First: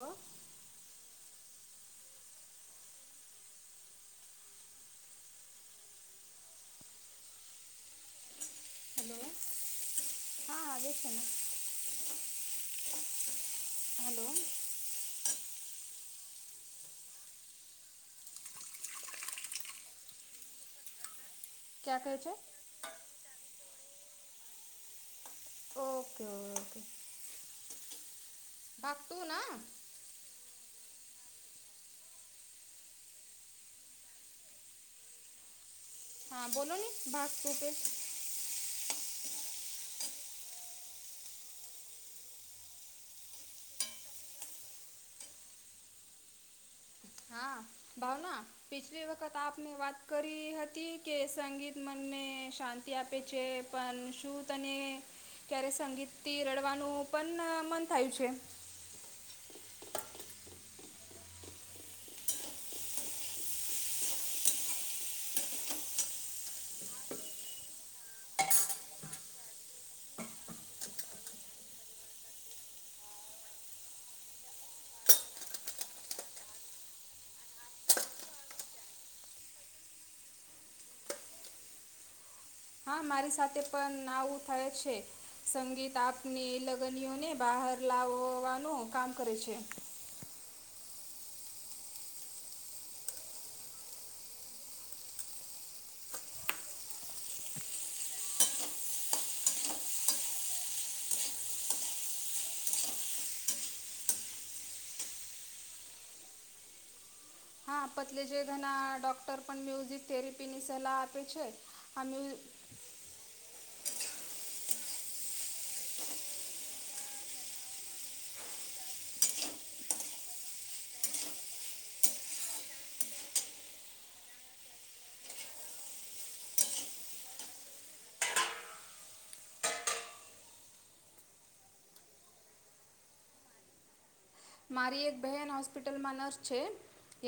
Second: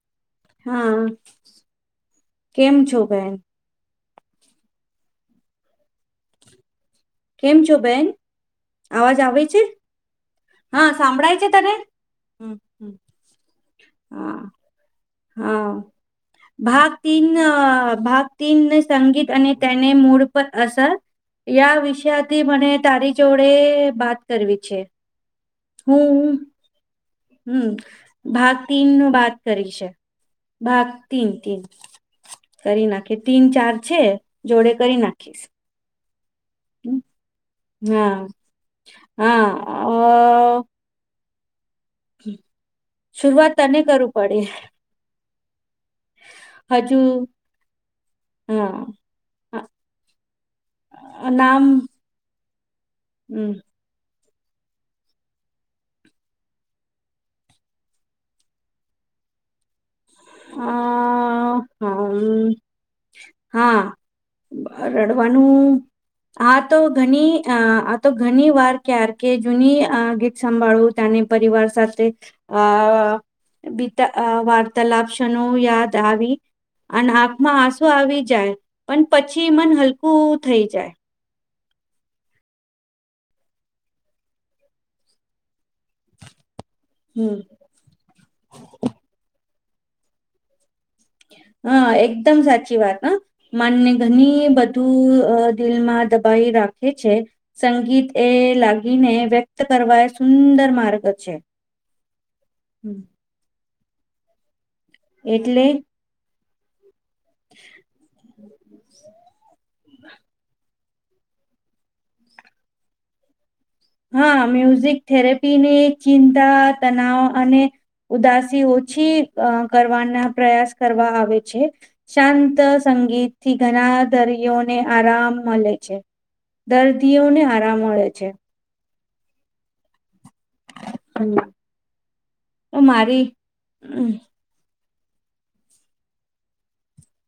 અ હા, કેમ છો બેહેન? કેમ છો બેન? આવાજ આવે છે, હા સાંભળાય છે તને? હ હલો હા ભાગ તીન, અ ભાગ તીનને સંગીત અને તેને મૂળ પર અસર એઆ ક્યાં કહે છે વિષયાથી મને તારી જોડે બાત કરવી છે. હમ્મ હમ્મ [inaudible] હમ્મ, ભાગ તીન નુ ભાગતું બાત ના કરી છે. ભાગ તીન તીન, કરી નાખી તીન, ચાર છે, જોડે કરી નાખીશ. હા, બોલોની ભાગ ટૂતે હા હા અ શુરૂઆત તને કરવુ પડે. હજુ. હા ભાવના, હા પિછલી વખત આપને વાત કરી હતી, કે નામ સંગીતમાં. ને શાંતિ આપે છે. હમ પણ શું તને, ક્યારે સંગીત થી રડવાનું પણ મન થાયું છે? હા, હમ્મ, હા. બ રડવાનું હા તો ઘણી, આ તો ઘણી વાર ક્યાર કે જૂની અ ગીત સંભાળું. જાને પરિવાર સાથે અ બીતા અ વાર્તાલાપ છ ક્ષણો યાદ આવી અન આંખમાં આસુ આવી જાય, પણ પછી મન હલકું થઈ જાય. હા મારી સાથે પણ આવું થાય છે, સંગીત આપની લગનિયોને હમ બહાર લાવોવાનું કામ કરે છે. હા, એકદમ સાચી વાત હ. માનને તો ની બધું દિલમાં દબાઈ રાખે છે સંગીત એ લાગીને વ્યક્ત કરવા એ સુંદર માર્ગ છે. હમ એટલે હ હા પતલીજ ઘના ડૉક્ટર પણ મ્યુઝિક થેરેપીની સલાહ આપે છે. અમમે હા મ્યુઝિક થેરેપીની ચિંતા તનાવ અને ઉદાસી ઓછી કરવાના પ્રયાસ કરવા આવે છે. શાંત સંગીતથી ઘણા દરિયોને આરામ મળે છે. દર્દીઓને આરામ મળે છે. હમ હુ મારી મારી એક બહેન હોસ્પિટલમાં નર્સ છે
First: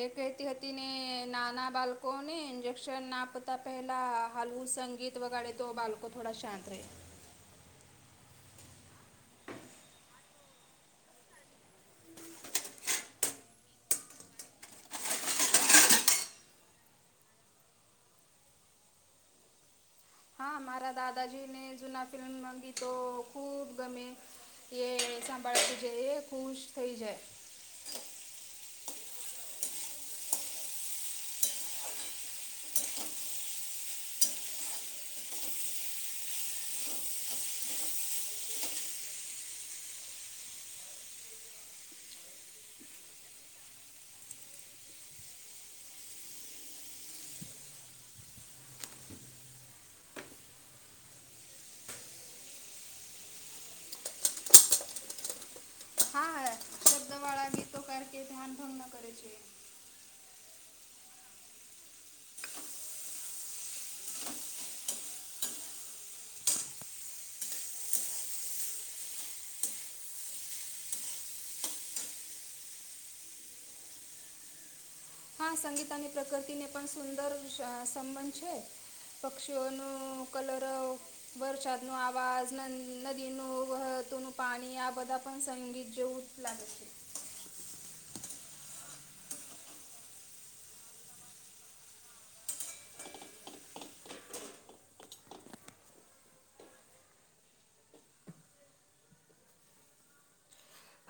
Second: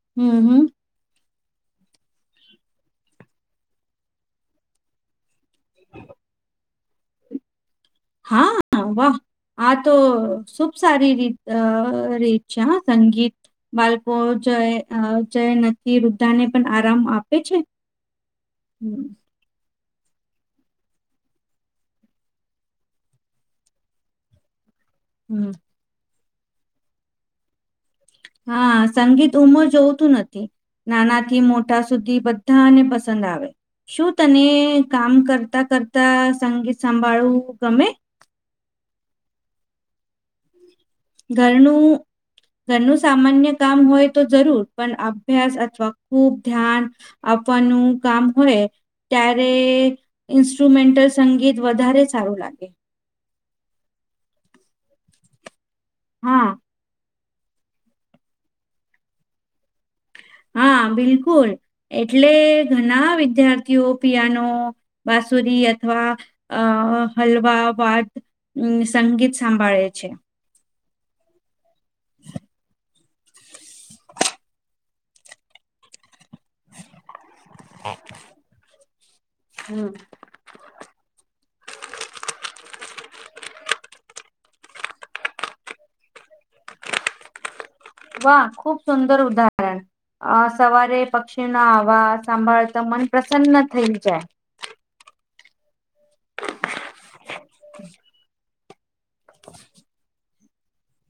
એ કહેતી હમ. હતી ને ને નાના બાળકો ને ઇન્જેક્શન ના આપતા પેલા હાલવું સંગીત વગાડે તો બળકો થોડા શાંત રહે હા વાહ આ તો શુભ સારી રીત રે ઈછે હ સંગીત બાળકો જ જ નથી વૃદ્ધા ને પણ આરામ આપે છે. હમ હ મારા દાદાજીને જૂના ફિલ્મ મગી તો ખૂબ ગમે એ હમ. સાંભાળતું જ એ ખુશ થઈ જાય હા સંગીત ઉમર જોવતું નથી. નાનાથી મોટા સુધી બધાને પસંદ આવે શું તને કામ કરતા કરતા સંગીત સંભાળવું ગમે ઘરનું ઘરનું સામાન્ય કામ હોય તો જરૂર પણ અભ્યાસ અથવા ખૂબ ધ્યાન આપવાનું કામ હોય ત્યારે ઇન્સ્ટ્રુમેન્ટલ સંગીત વધારે સારું લાગે હા શરદવાળા બી તો કર કે ધ્યાન ભંગ ન કરે છે. હા બિલકુલ એટલે ઘણા વિદ્યાર્થીઓ પિયાનો બાસુરી અથવા અ હલવા વાદ અ સંગીત સાંભાળે છે. [inaudible] હા સંગીતાની પ્રકૃતિને પણ સુંદર સંબંધ છે, હમ પક્ષીઓનું કલરવ વરસાદ નો આવાજ નદીનું વતોનું પાણી આ બધા પણ સંગીત જેવું લાગે છે. વાહ ખુબ સુંદર ઉદાહરણ અ સવારે પક્ષીના આવા સાંભાળતા મન પ્રસન્ન થઈ જાય [unintelligible] [unintelligible]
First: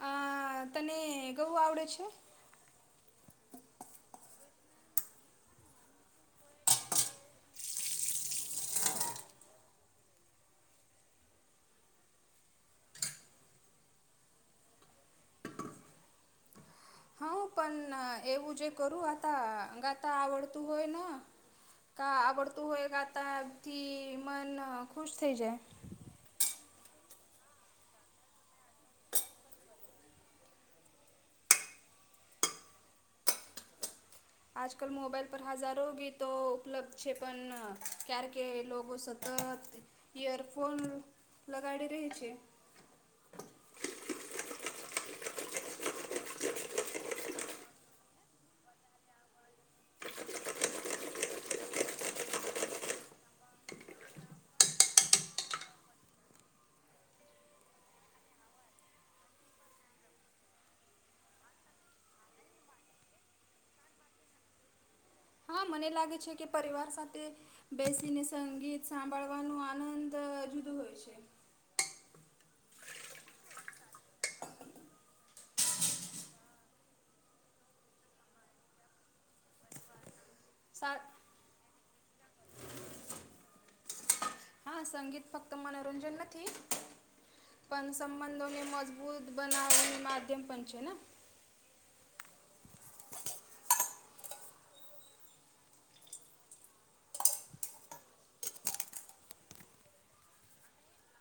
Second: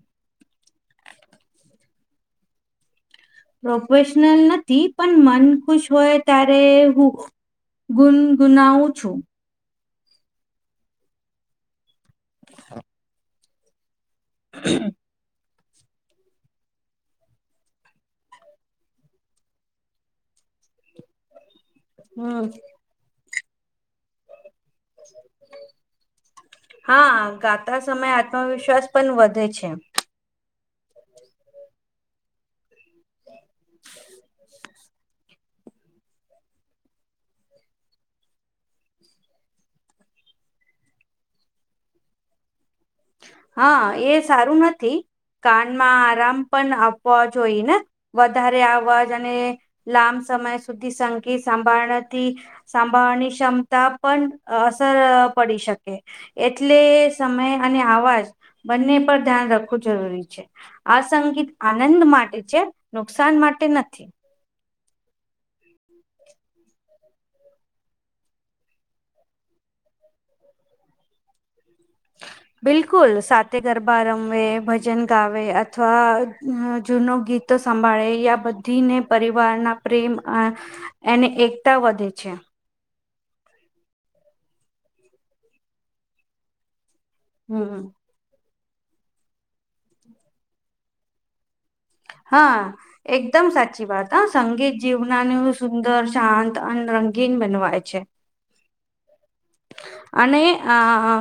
આ તને ગવું આવડે છે. પ્રોફેશનલ નથી પણ મન ખુશ હોય ત્યારે હું. ગુનગુનાઉું છું. [unintelligible] [unintelligible] હા પણ એવું જે કરું આ ગાતા આવડતું હોય. કા હમ આવડતું હોય ગાતા થી મન ખુશ થઈ જાય હા ગાતા સમયે આત્મવિશ્વાસ પણ વધે છે. [inaudible] આજકાલ મોબાઈલ પર હજારો ગીતો ઉપલબ્ધ છે, પણ ક્ય્યારે કે લોકો સતત ઇયરફોન લગાડી રહી છે. હા એ સારું નથી કાનમાં આરામ પણ આપવા જોઈ ને. વધારે અવાજ અને લાંમ સમય સુધી સંગી સાંભાળનાથી સાંભાળવાની ક્ષમતા પણ અસર પડી શકે. એટલે સમય અને આવાજ બંને પર ધ્યાન રાખવું જરૂરી છે. આ સંગીત આનંદ માટે છે, નુકસાન માટે નથી. હા મને લાગે છે, કે પરિવાર સાથે બેસીને સંગીત સાંભળવાનો આનંદ જુદું હોય છે. [inaudible] બિલકુલ સાથેતે ગરબા રમવે ભજન ગાવે અથવા જૂનું ગીત સંભાળે આ બધી ને પરિવારના પ્રેમ સા એને એકતા વધે છે, હા સંગીત ફક્ત મનોરંજન નથી હમ પણ સંબંધોને મજબૂત બનાવની માધ્યમ પણ છે, ને હા એકદમ સાચી વાત હા સંગીત જીવનાનું સુંદર શાંત અને રંગીન બનવાય છે. અને આ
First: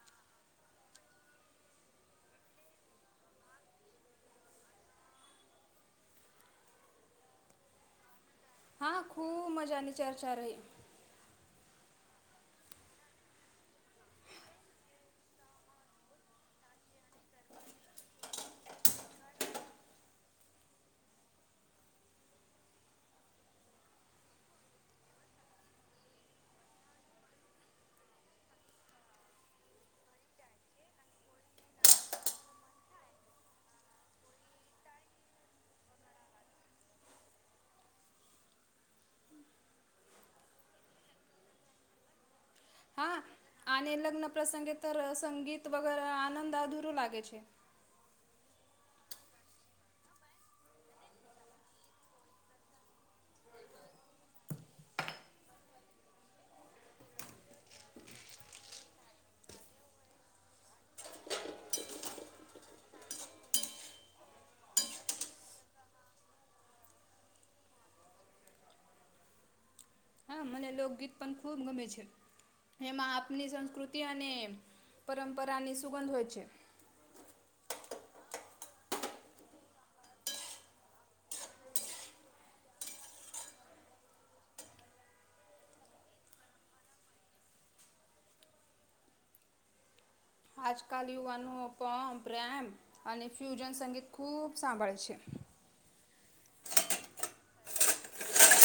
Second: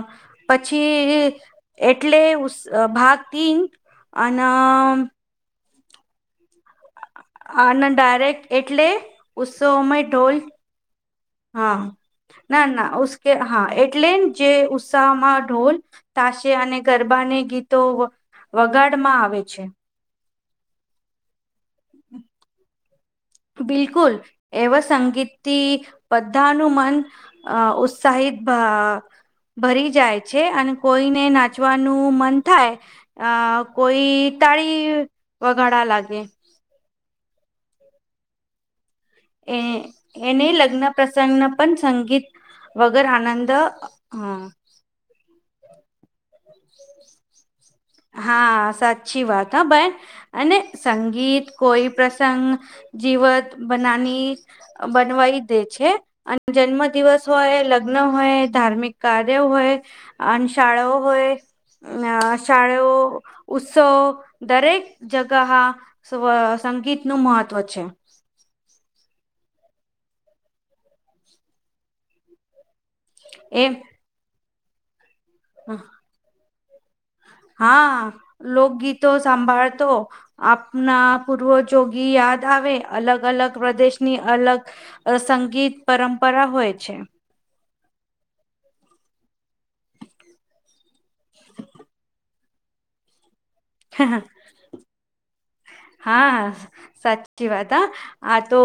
પછી એટલે ભાગ તીન અન આ ડાયરેક્ટ એટલે હા ખૂબ મજાની ઉત્સોમાંય ચર્ચા ઢોલ રહી હા ના ના ઉશ્કે હા એટલે જે ઉત્સાહમાં ઢોલ તાશે અને ગરબાને ગીતો વગાડમાં આવે છે. બિલકુલ એવા સંગીતથી બધાનું મન અ ઉત્સાહિત ભરી જાય છે, અને કોઈને નાચવાનું મન થાય અ કોઈ તાળી વગાડા લાગે એ એને લગ્ન પ્રસંગ પણ સંગીત વગર આનંદહા તો સંગીત વગેર આનંદ અધૂરું લાગે છે. હા સાચી વાત હ બેન અને સંગીત કોઈ પ્રસંગ જીવત બનાની બનવાઈ દે છે. અને જન્મ દિવસ હોય લગ્ન હોય ધાર્મિક કાર્ય હોય અને શાળાઓ હોય ન શાળઓ ઉત્સવ દરેક જગા હા સંગીત નું મહત્વ છે. હા મને લોકગીત પણ ખૂબ ગમે છે એમાં આપની એ સંસ્કૃતિ અને પરંપરાની સુગંધ હોય છે. હા લોકગીતો સાંભાળતો આપના પૂર્વજોગી યાદ આવે અલગ અલગ પ્રદેશની અલગ અ સંગીત પરંપરા હોય છે. આજકાલ યુવાનો પણ પ્રેમ અને ફ્યુજન સંગીત ખૂબ સાંભળે છે. હા સાચી વાત હા આ તો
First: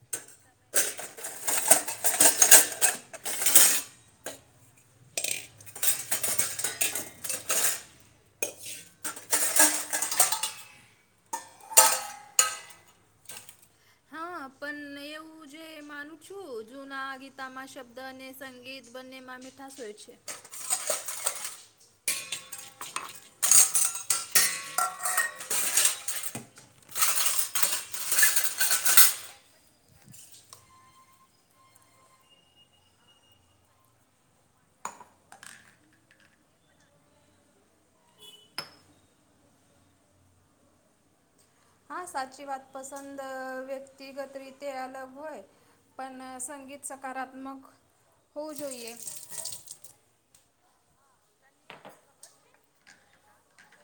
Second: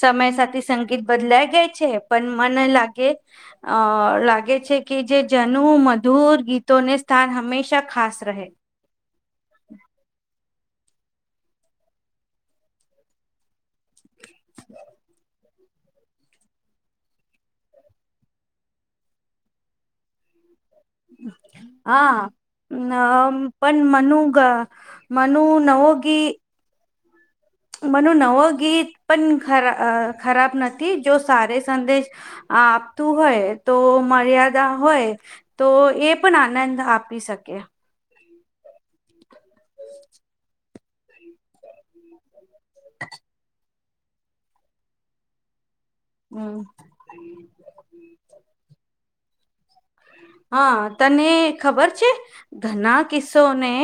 સમય સાથે સંગીત બદલાય ગાય છે પણ મને લાગે અ લાગે છે કે જે જનુ મધુર ગીતોને સ્થાન હંમેશા ખાસ રહે. [inaudible] [inaudible] તું જે માનું છું ના ગીતામાં શબ્દ અને સંગીત બંનેમાં મીઠાશ હોય છે. હા પણ મનુ ગ મનુ નવોગી મને નવો ગીત પણ ખરા ખરાબ નથી જો સાર સંદેશ આ આપતું હોય તો મર્યાદા હોય. તો એ પણ આનંદ આપી શકે [unintelligible] હા સાચી વાત પસંદ વ્યક્તિગત રીતે અલગ હોય. પણ હમ સંગીત સકારાત્મક હોવું જોઈએ હા તને ખબર છે ઘના કિસ્સોને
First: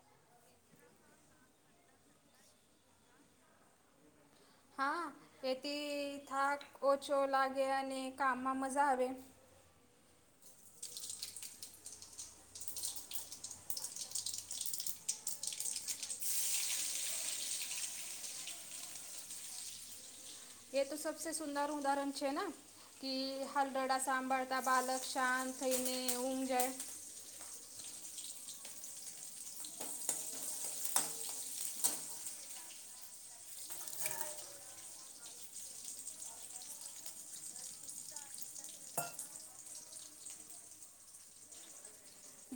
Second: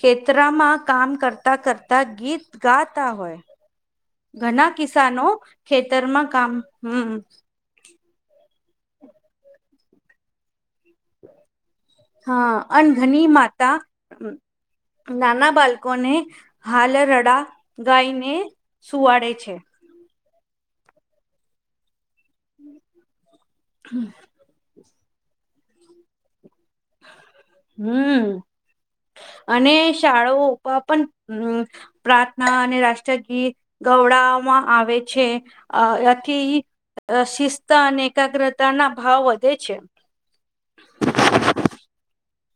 ખેતરામાં કામ કરતા કરતા ગીત ગાતા હોય ઘણા હા કિસાનો એથી ખેતરમાં કામ થાક હમ ઓછો લાગે અને કામમાં મજા આવે હા અનઘની માતા નાના બાળકોને હાલ રડા ગાઈને સુવાડે છે. એ તો સબસે સુુંદર ઉદાહરણ છે ને કે હલરડા સાંભર બધા બાલક શાંત થઈને ઊમ જાય હમ અને શાળાઓ ઉપ પણ હમ પ્રાર્થના અને રાષ્ટ્રગીત ગવડવામાં આવે છે અથી અ શિસ્તા અને એકાગ્રતા ના ભાવ વધે છે. [unintelligible]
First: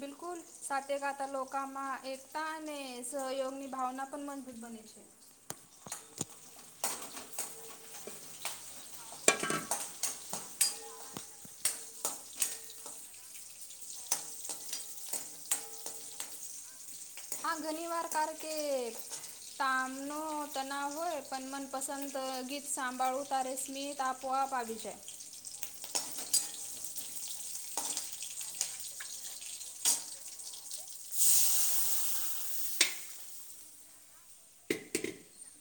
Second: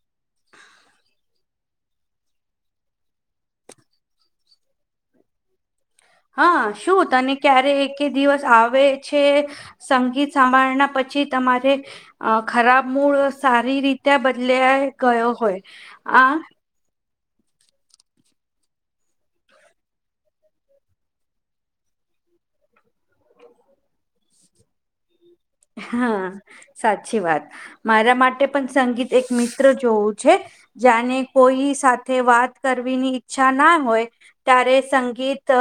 બિલકુલ સાથે ગાતા લોકોમાં એકતા અને સહયોગની ભાવના પણ મજબૂત બને છે. હા શું તને ક્યારે એક એક દિવસ આવે છે. સંગીત સાંભળના પછી તમારે અ ખરાબ મૂળ સારી રીતે બદલા ગયો હોય આ આ ઘણી વાર કર કે તામ ન તનાવ હોય પણ મનપસંદ ગીત સાંભાળું તારે સ્મિત આપ પવા ભાવી છે. હા સાચી વાત મારા માટે પણ સંગીત એક મિત્ર જોવું છે. જાને કોઈ સાથે વાત કરવીની ઈચ્છા ના હોય. ત્યારે સંગીત અ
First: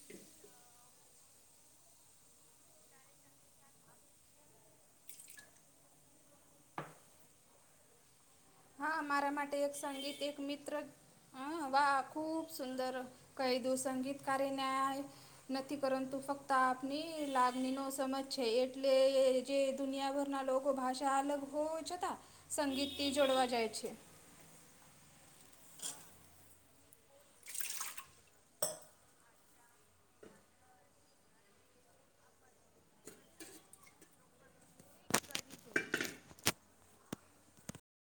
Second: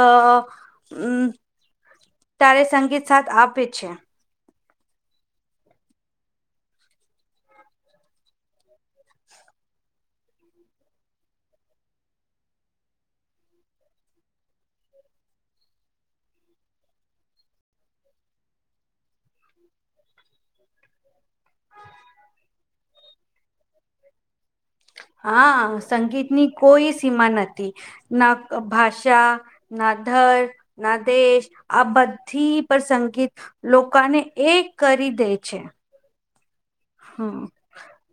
તારે સંગીત સાથ આપે છે. હા મારા માટે એક સંગીત એક મિત્ર હ વાહ ખૂબ સુંદર કહી દુંસંગીતકારારે ન્યાય નથી પરંતુ ફક્ત આપની લાગણીનો સમજ છે એટલે જે દુનિયાભરના લોકો ભાષા અલગ હોવા છતાં સંગીતથી જોડવા જાય છે. હા સંગીત ની કોઈ સીમા નથી ના ભાષા ના ધર ના દેશ આ બધી પર સંગીત લોકોને એ કરી દે છે હમ